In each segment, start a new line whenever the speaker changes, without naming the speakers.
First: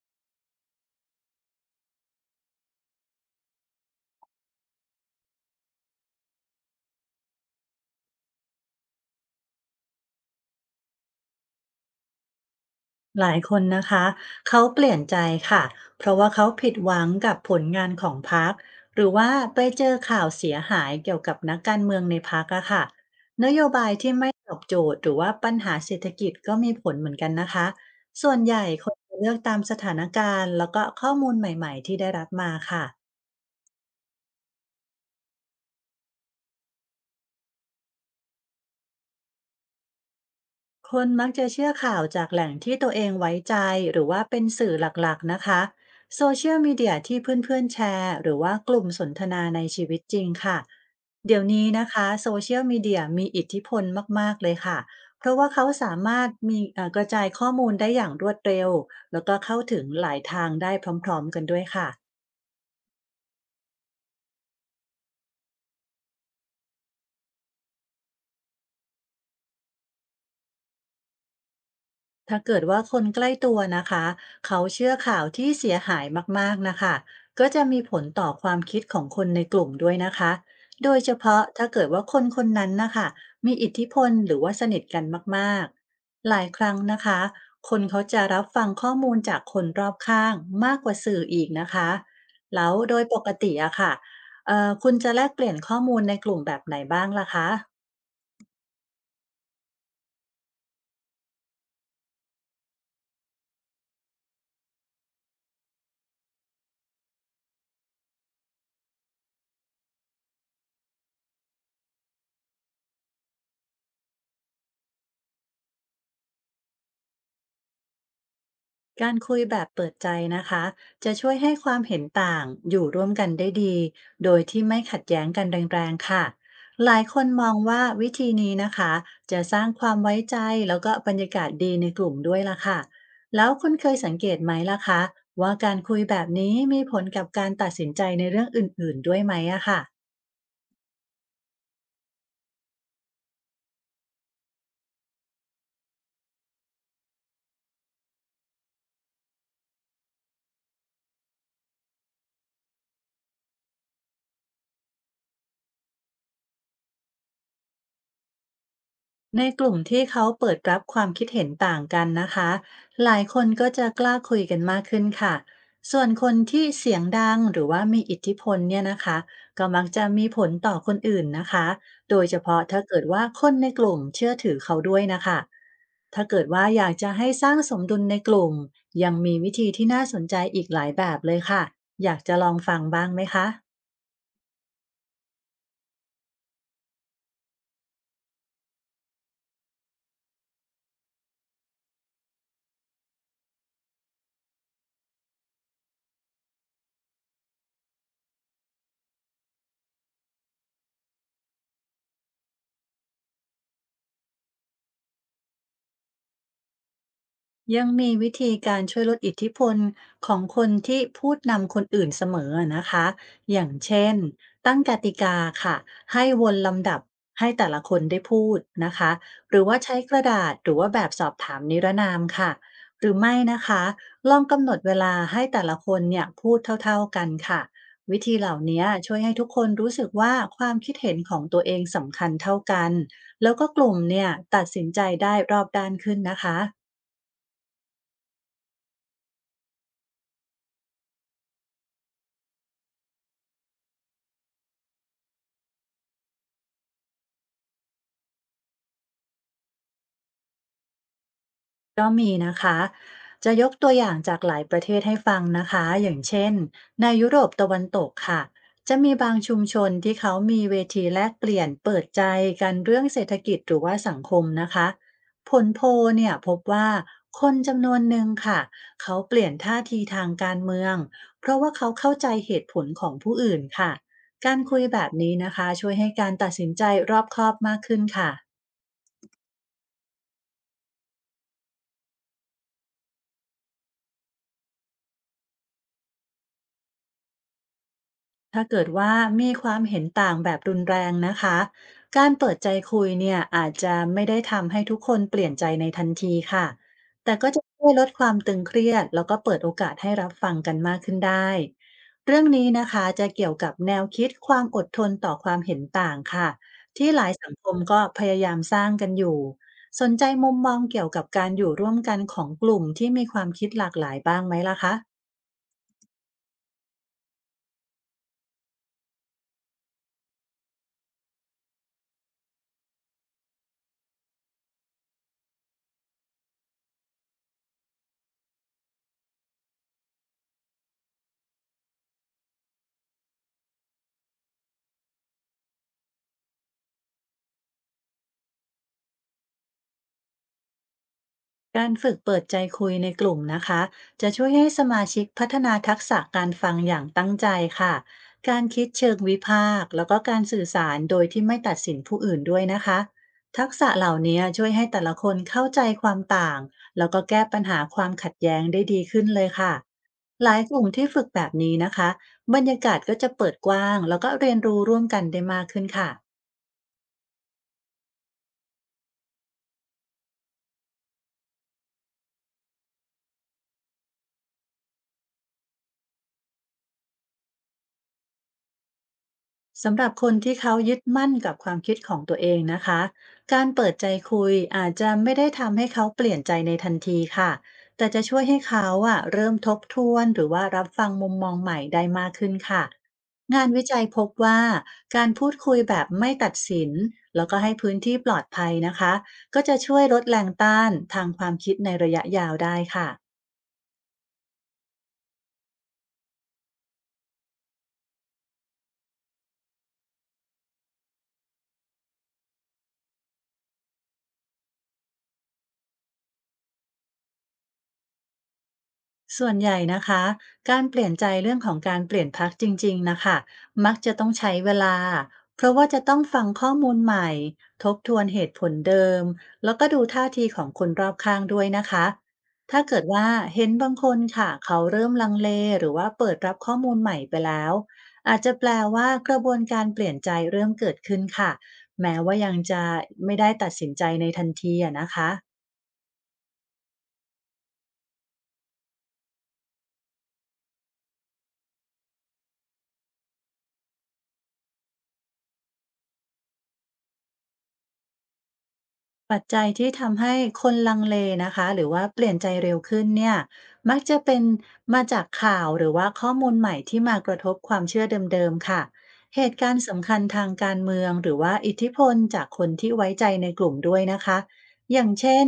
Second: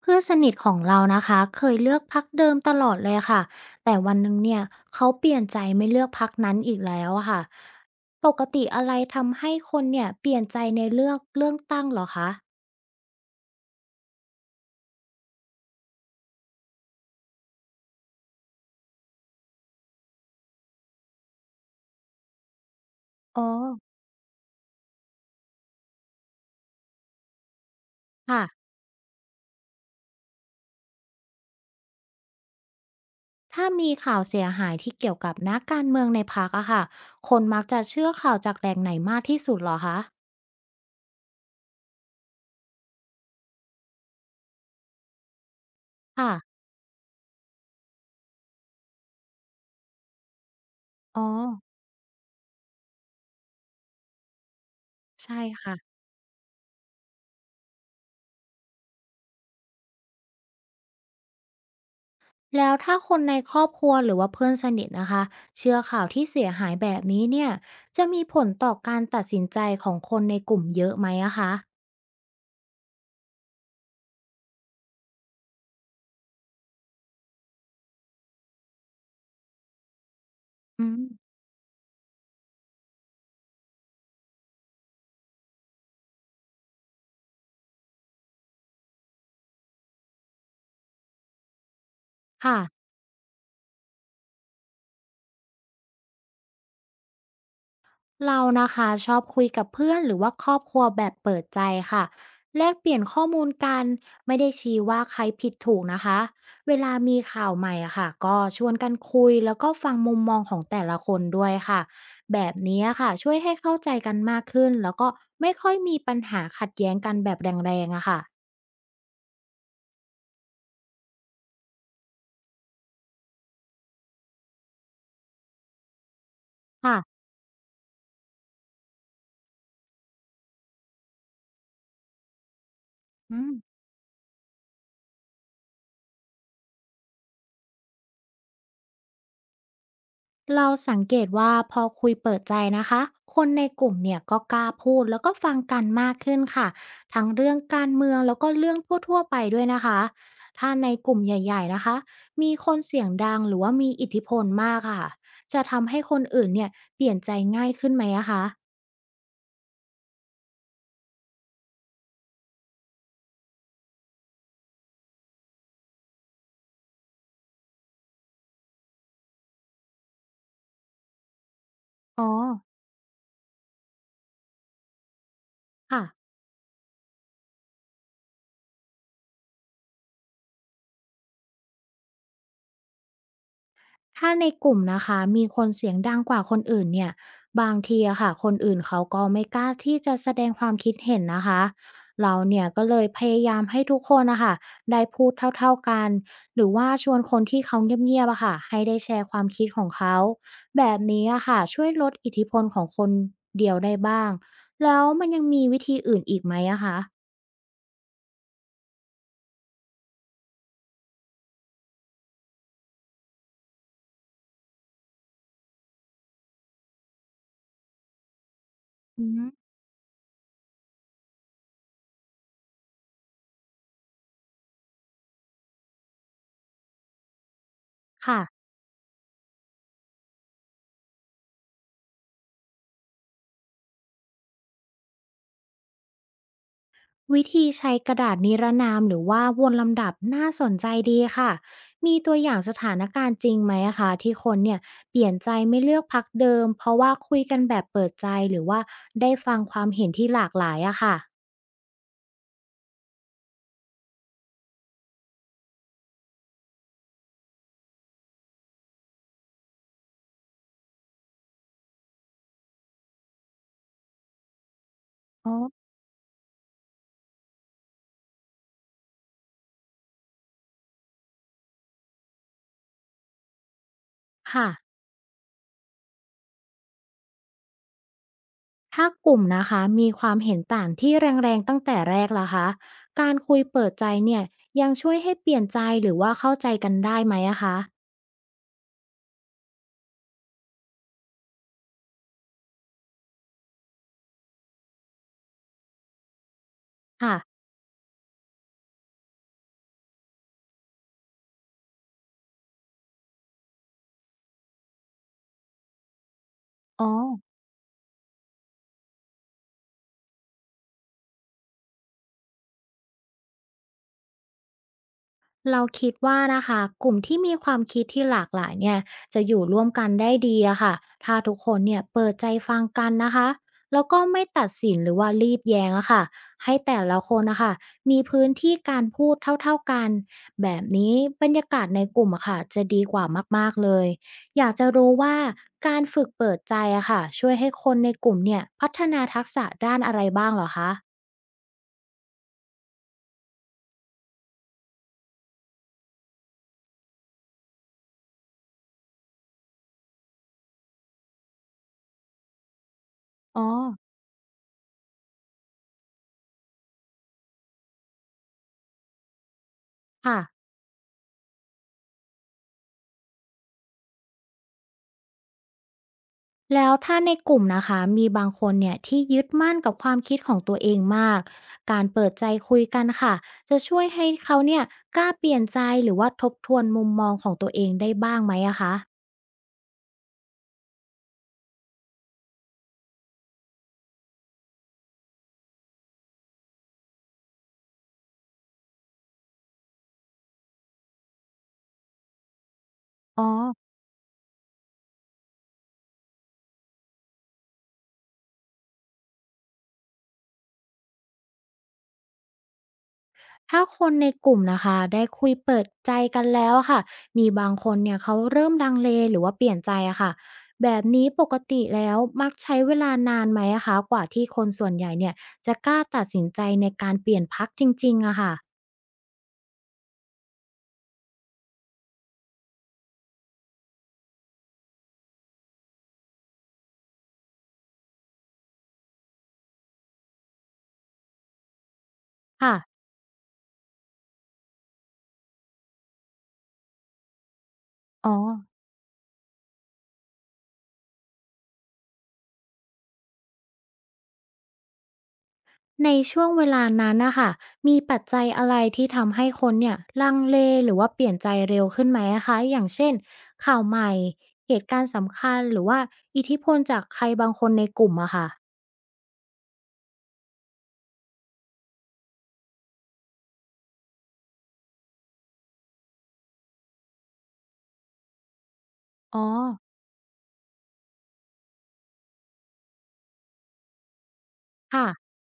เพื่อนสนิทของเรานะคะเคยเลือกพักเดิมตลอดเลยค่ะแต่วันหนึ่งเนี่ยเขาเปลี่ยนใจไม่เลือกพักนั้นอีกแล้วอะค่ะปกติอะไรทำให้คนเนี่ยเปลี่ยนใจในเลือกเรื่องตั้งเหรอคะ
หลายคนนะคะเขาเปลี่ยนใจค่ะเพราะว่าเขาผิดหวังกับผลงานของพรรคหรือว่าไปเจอข่าวเสียหายเกี่ยวกับนักการเมืองในพรรคอะค่ะ
อ๋อ
นโยบายที่ไม่ตอบโจทย์หรือว่าปัญหาเศรษฐกิจก็มีผลเหมือนกันนะคะส่วนใหญ่
ค่ะ
คนจะเลือกตามสถานการณ์แล้วก็ข้อมูลใหม่ๆที่ได้รับมาค่ะ
ถ้ามีข่าวเสียหายที่เกี่ยวกับนักการเมืองในพักอะค่ะคนมักจะเชื่อข่าวจากแหล่งไหนมากที่สุดเหรอคะ
คนมักจะเชื่อข่าวจากแหล่งที่ตัวเองไว้ใจหรือว่าเป็นสื่อหลักๆนะคะโซ
ค่ะ
เชียลมีเดียที่เพื่อนๆแชร์หรือว่ากลุ่มสนทนาในชีวิตจริงค่ะ
อ๋อ
เดี๋ยวนี้นะคะโซเชียลมีเดียมีอิทธิพลมากๆเลยค่ะเพ
ใช่
ราะว่าเขาสา
ค่ะ
มารถมีกระจายข้อมูลได้อย่างรวดเร็วแล้วก็เข้าถึงหลายทางได้พร้อมๆกันด้วยค่ะ
แล้วถ้าคนในครอบครัวหรือว่าเพื่อนสนิทนะคะเชื่อข่าวที่เสียหายแบบนี้เนี่ยจะมีผลต่อการตัดสินใจของคนในกลุ่มเยอะไหมอะคะ
ถ้าเกิดว่าคนใกล้ตัวนะคะเขาเชื่อข่าวที่เสียหายมากๆนะคะก็จะมีผลต่อความคิดของคนในกลุ่มด้วยนะคะ
อื
โด
ม
ยเฉพาะถ้าเกิดว่าคนคนนั้นนะคะมีอิทธิพลหรือว่าสนิทกันมากๆหลายครั้งนะคะคนเขาจะรับฟังข้อมูลจากคนรอบข้างมากกว่าสื่ออีกนะคะ
ค่ะ
แล้วโดยปกติอะค่ะคุณจะแลกเปลี่ยนข้อมูลในกลุ่มแบบไหนบ้างล่ะคะ
เรานะคะชอบคุยกับเพื่อนหรือว่าครอบครัวแบบเปิดใจค่ะแลกเปลี่ยนข้อมูลกันไม่ได้ชี้ว่าใครผิดถูกนะคะเวลามีข่าวใหม่อะค่ะก็ชวนกันคุยแล้วก็ฟังมุมมองของแต่ละคนด้วยค่ะแบบนี้ค่ะช่วยให้เข้าใจกันมากขึ้นแล้วก็ไม่ค่อยมีปัญหาขัดแย้งกันแบบแรงๆอะค่ะ
การคุยแบบเปิดใจนะคะจะช่วยให้ความเห็นต่างอยู่ร่วมกันได้ดีโดยที่ไม่ขัดแย้งกันแรงๆค่ะห
ค่ะ
ลายคนมองว่าวิธีนี้นะคะจะสร้างความไว้ใจแล้วก็บรรยากาศดีในกลุ่มด้วยล่ะค่ะ
อื
แล้ว
ม
คุณเคยสังเกตไหมล่ะคะว่าการคุยแบบนี้มีผลกับการตัดสินใจในเรื่องอื่นๆด้วยไหมอะค่ะ
เราสังเกตว่าพอคุยเปิดใจนะคะ คนในกลุ่มเนี่ยก็กล้าพูดแล้วก็ฟังกันมากขึ้นค่ะ ทั้งเรื่องการเมืองแล้วก็เรื่องทั่วๆไปด้วยนะคะ ถ้าในกลุ่มใหญ่ๆนะคะ มีคนเสียงดังหรือว่ามีอิทธิพลมากค่ะจะทำให้คนอื่นเนี่ยเปลี่ยนใจง่ายขึ้นไหมอะคะ
ในกลุ่มที่เขาเปิดรับความคิดเห็นต่างกันนะคะหลายคนก็จะกล้าคุยกันมากขึ้นค่ะส่วนคนที่เสียงดังหรือว่ามีอิทธิพลเนี่ยนะคะก็มักจะมีผลต่อคนอื่นนะคะโด
อ๋
ย
อ
เฉพาะถ้าเกิดว่าคนในกลุ่มเชื่อถือเขาด้วยนะคะ
ค่ะ
ถ้าเกิดว่าอยากจะให้สร้างสมดุลในกลุ่มยังมีวิธีที่น่าสนใจอีกหลายแบบเลยค่ะอยากจะลองฟังบ้างไหมคะ
ถ้าในกลุ่มนะคะมีคนเสียงดังกว่าคนอื่นเนี่ยบางทีอะค่ะคนอื่นเขาก็ไม่กล้าที่จะแสดงความคิดเห็นนะคะเราเนี่ยก็เลยพยายามให้ทุกคนนะคะได้พูดเท่าๆกันหรือว่าชวนคนที่เขาเงียบๆอะค่ะให้ได้แชร์ความคิดของเขาแบบนี้อะค่ะช่วยลดอิทธิพลของคนเดียวได้บ้างแล้วมันยังมีวิธีอื่นอีกไหมอะคะ
ยังมีวิธีการช่วยลดอิทธิพลของคนที่พูดนำคนอื่นเสมอนะคะอย่างเช่น ตั้งกติกาค่ะ ให้วนลำดับให้แต่ละคนได้พูดนะคะ
อื
ห
ม
รือว่าใช้กระดาษหรือว่าแบบสอบถามนิรนามค่ะหรือไม่นะคะลองกำหนดเวลาให้แต่ละคนเนี่ยพูดเท่าๆกันค่ะวิธี
ค่ะ
เหล่านี้ช่วยให้ทุกคนรู้สึกว่าความคิดเห็นของตัวเองสำคัญเท่ากันแล้วก็กลุ่มเนี่ยตัดสินใจได้รอบด้านขึ้นนะคะ
วิธีใช้กระดาษนิรนามหรือว่าวนลำดับน่าสนใจดีค่ะมีตัวอย่างสถานการณ์จริงไหมอะคะที่คนเนี่ยเปลี่ยนใจไม่เลือกพรรคเดิมเพราะว่าคุยกันแบบเปิดใจหรือว่าได้ฟังความเห็นที่หลากหลายอะค่ะ
ก็มีนะคะจะยกตัวอย่างจากหลายประเทศให้ฟังนะคะอย่างเช่น ในยุโรปตะวันตกค่ะจะมีบางชุมชนที่เขามีเวทีแลกเปลี่ยนเปิดใจกันเรื่องเศรษฐกิจหรือว่าสังคมนะคะ
อ๋
ผลโพ
อ
ลเนี่ยพบว่าคนจำนวนหนึ่งค่ะเขาเปลี่ยนท่าทีทางการเมือง เพราะว่าเขาเข้าใจเหตุผลของผู้อื่นค่ะการ
ค่ะ
คุยแบบนี้นะคะช่วยให้การตัดสินใจรอบคอบมากขึ้นค่ะ
ถ้ากลุ่มนะคะมีความเห็นต่างที่แรงๆตั้งแต่แรกล่ะคะการคุยเปิดใจเนี่ยยังช่วยให้เปลี่ยนใจหรือว่าเข้าใจกันได้ไหมอะคะ
ถ้าเกิดว่ามีความเห็นต่างแบบรุนแรงนะคะ การเปิดใจคุยเนี่ยอาจจะไม่ได้ทำให้ทุกคนเปลี่ยนใจในทันทีค่ะแต่
ค่ะ
ก็จะช่วยลดความตึงเครียดแล้วก็เปิดโอกาสให้รับฟังกันมากขึ้นได้ เรื่องนี้นะคะจะเกี่ยวกับแนวคิดความอดทนต่อความเห็นต่างค่ะ
อ๋อ
ที่หลายสังคมก็พยายามสร้างกันอยู่ สนใจมุมมองเกี่ยวกับการอยู่ร่วมกันของกลุ่มที่มีความคิดหลากหลายบ้างไหมล่ะคะ
เราคิดว่านะคะกลุ่มที่มีความคิดที่หลากหลายเนี่ยจะอยู่ร่วมกันได้ดีอะค่ะถ้าทุกคนเนี่ยเปิดใจฟังกันนะคะแล้วก็ไม่ตัดสินหรือว่ารีบแย้งอะค่ะให้แต่ละคนนะคะมีพื้นที่การพูดเท่าๆกันแบบนี้บรรยากาศในกลุ่มอะค่ะจะดีกว่ามากๆเลยอยากจะรู้ว่าการฝึกเปิดใจอะค่ะช่วยให้คนในกลุ่มเนี่ยพัฒนาทักษะด้านอะไรบ้างเหรอคะ
การฝึกเปิดใจคุยในกลุ่มนะคะจะช่วยให้สมาชิกพัฒนาทักษะการฟังอย่างตั้งใจค่ะการคิดเชิงวิพากษ์แล้วก็การสื่อสารโดยที่ไม่ตัดสินผู้อื่นด้วยนะคะ
อ๋อ
ทักษะเหล่านี้ช่วยให้แต่ละคนเข้าใจความต่างแล้วก็แก้ปัญหาความขัดแย้งได้ดีขึ้นเลยค่ะ
ค่ะ
หลายกลุ่มที่ฝึกแบบนี้นะคะบรรยากาศก็จะเปิดกว้างแล้วก็เรียนรู้ร่วมกันได้มากขึ้นค่ะ
แล้วถ้าในกลุ่มนะคะมีบางคนเนี่ยที่ยึดมั่นกับความคิดของตัวเองมากการเปิดใจคุยกันค่ะจะช่วยให้เขาเนี่ยกล้าเปลี่ยนใจหรือว่าทบทวนมุมมองของตัวเองได้บ้างไหมอะคะ
สำหรับคนที่เขายึดมั่นกับความคิดของตัวเองนะคะ การเปิดใจคุยอาจจะไม่ได้ทำให้เขาเปลี่ยนใจในทันทีค่ะ แต่จะช่วยให้เขาเริ่มทบทวนหรือว่ารับฟังมุมมองใหม่ได้มากขึ้นค่ะ
อ๋อ
งานวิจัยพบว่าการพูดคุยแบบไม่ตัดสินแล้วก็ให้พื้นที่ปลอดภัยนะคะ ก็จะช่วยลดแรงต้านทางความคิดในระยะยาวได้ค่ะ
ถ้าคนในกลุ่มนะคะได้คุยเปิดใจกันแล้วอะค่ะมีบางคนเนี่ยเขาเริ่มลังเลหรือว่าเปลี่ยนใจอะค่ะแบบนี้ปกติแล้วมักใช้เวลานานไหมอะคะกว่าที่คนส่วนใหญ่เนี่ยจะกล้าตัดสินใจในการเปลี่ยนพรรคจริงๆอะค่ะ
ส่วนใหญ่นะคะการเปลี่ยนใจเรื่องของการเปลี่ยนพรรคจริงๆนะคะมักจะต้องใช้เวลาเพราะว่าจะต้องฟังข้อมูลใหม่ทบทวนเหตุผลเดิมแล้วก็ดูท่าทีของคนรอบข้างด้วยนะคะ
ค่ะ
ถ้าเกิดว่าเห็นบางคนค่ะเขาเริ่มลังเลหรือว่าเปิดรับข้อมูลใหม่ไปแล้ว
อ๋อ
อาจจะแปลว่ากระบวนการเปลี่ยนใจเริ่มเกิดขึ้นค่ะแม้ว่ายังจะไม่ได้ตัดสินใจในทันทีอะนะคะ
ในช่วงเวลานั้นนะคะมีปัจจัยอะไรที่ทำให้คนเนี่ยลังเลหรือว่าเปลี่ยนใจเร็วขึ้นไหมอะคะอย่างเช่นข่าวใหม่เหตุการณ์สำคัญหรือว่าอิทธิพลจากใครบางคนในกลุ่มอะค่ะ
ปัจจัยที่ทำให้คนลังเลนะคะหรือว่าเปลี่ยนใจเร็วขึ้นเนี่ยมักจะเป็นมาจากข่าวหรือว่าข้อมูลใหม่ที่มากระทบความเชื่อเดิมๆค่ะ
อ๋
เห
อ
ตุการณ์สำคัญทางการเมืองหรือว่าอิทธิพลจากคนที่ไว้ใจในกลุ่มด้วยนะคะอ
ค่ะ
ย่างเช่น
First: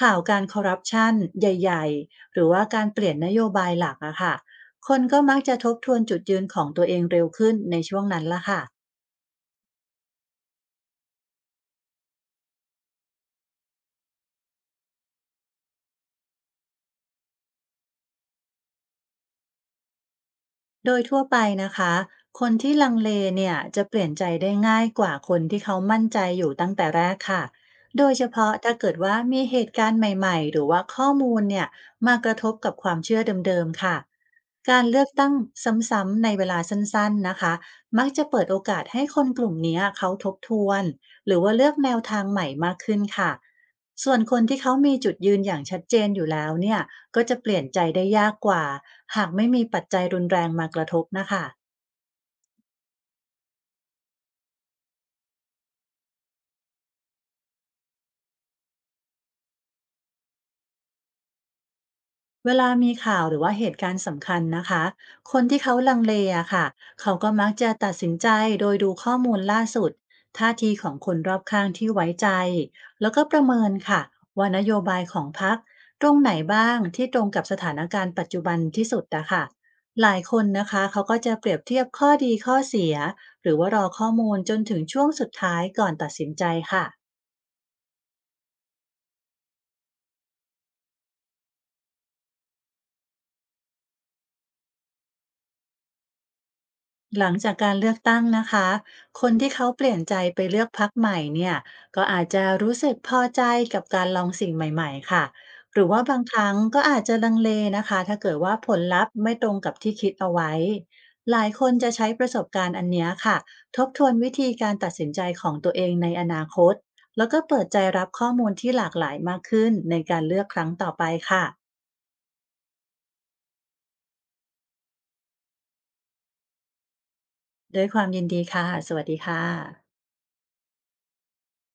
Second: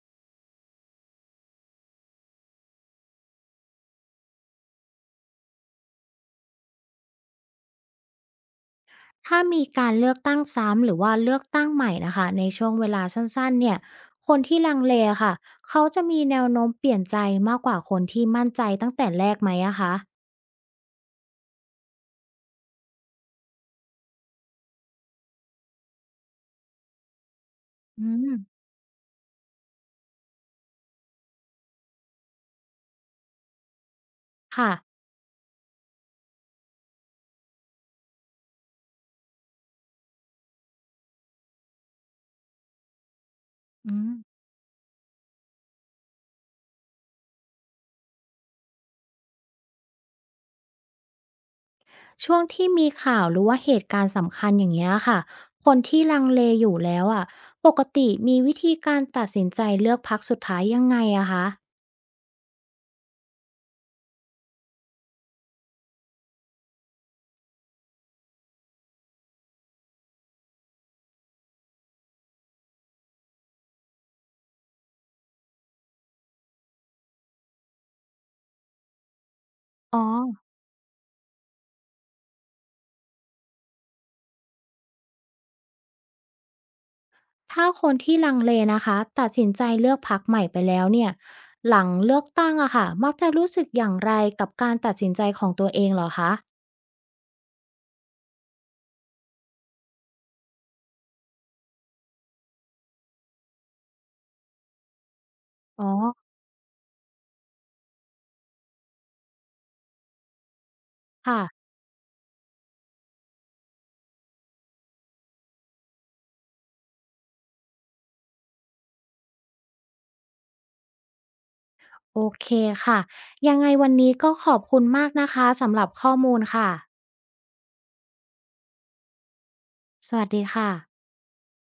ข่าวการคอร์รัปชันใหญ่ๆหรือว่าการเปลี่ยนนโยบายหลักอะค่ะคนก็มักจะทบทวนจุดยืนของตัวเองเร็วขึ้นในช่วงนั้นละค่ะ
ถ้ามีการเลือกตั้งซ้ำหรือว่าเลือกตั้งใหม่นะค่ะในช่วงเวลาสั้นๆเนี่ยคนที่ลังเลอะค่ะเขาจะมีแนวโน้มเปลี่ยนใจมากกว่าคนที่มั่นใจตั้งแต่แรกไหมอะคะ
โดยทั่วไปนะคะ คนที่ลังเลเนี่ยจะเปลี่ยนใจได้ง่ายกว่าคนที่เขามั่นใจอยู่ตั้งแต่แรกค่ะ โด
อื
ยเฉ
ม
พาะถ้าเกิดว่ามีเหตุการณ์ใหม่ๆหรือว่าข้อมูลเนี่ยมากระทบกับความเชื่อเดิมๆค่ะ
ค่ะ
การเลือกตั้งซ้ำๆในเวลาสั้นๆนะคะมักจะเปิดโอกาสให้คนกลุ่มเนี้ยเขาทบทวนหรือว่าเลือกแนวทางใหม่มากขึ้นค่ะ
อืม
ส่วนคนที่เขามีจุดยืนอย่างชัดเจนอยู่แล้วเนี่ย ก็จะเปลี่ยนใจได้ยากกว่าหากไม่มีปัจจัยรุนแรงมากระทบนะคะ
ช่วงที่มีข่าวหรือว่าเหตุการณ์สำคัญอย่างเงี้ยค่ะคนที่ลังเลอยู่แล้วอ่ะปกติมีวิธีการตัดสินใจเลือกพรรคสุดท้ายยังไงอะคะ
เวลามีข่าวหรือว่าเหตุการณ์สำคัญนะคะ คนที่เขาลังเลอะค่ะเขาก็มักจะตัดสินใจโดยดูข้อมูลล่าสุดท่าทีของคนรอบข้างที่ไว้ใจแล้วก็ประเมินค่ะว่านโยบายของพรรคตรงไหนบ้างที่ตรงกับสถานการณ์ปัจจุบันที่สุดอะค่ะ
อ๋อ
หลายคนนะคะเขาก็จะเปรียบเทียบข้อดีข้อเสียหรือว่ารอข้อมูลจนถึงช่วงสุดท้ายก่อนตัดสินใจค่ะ
ถ้าคนที่ลังเลนะคะตัดสินใจเลือกพรรคใหม่ไปแล้วเนี่ยหลังเลือกตั้งอะค่ะมักจะรู้สึกอย่างไรกับการตัดสินใจของตัวเองเหรอคะ
หลังจากการเลือกตั้งนะคะ คนที่เขาเปลี่ยนใจไปเลือกพรรคใหม่เนี่ยก็อาจจะรู้สึกพอใจกับการลองสิ่งใหม่ๆค่ะห
อ๋
รื
อ
อว่าบางครั้งก็อาจจะลังเลนะคะถ้าเกิดว่าผลลัพธ์ไม่ตรงกับที่คิดเอาไว้ห
ค่ะ
ลายคนจะใช้ประสบการณ์อันเนี้ยค่ะทบทวนวิธีการตัดสินใจของตัวเองในอนาคตแล้วก็เปิดใจรับข้อมูลที่หลากหลายมากขึ้นในการเลือกครั้งต่อไปค่ะ
โอเคค่ะยังไงวันนี้ก็ขอบคุณมากนะคะสำหรับข้อมูลค่ะ
ด้วยความยินดีค่ะสวัสดีค่ะ
สวัสดีค่ะ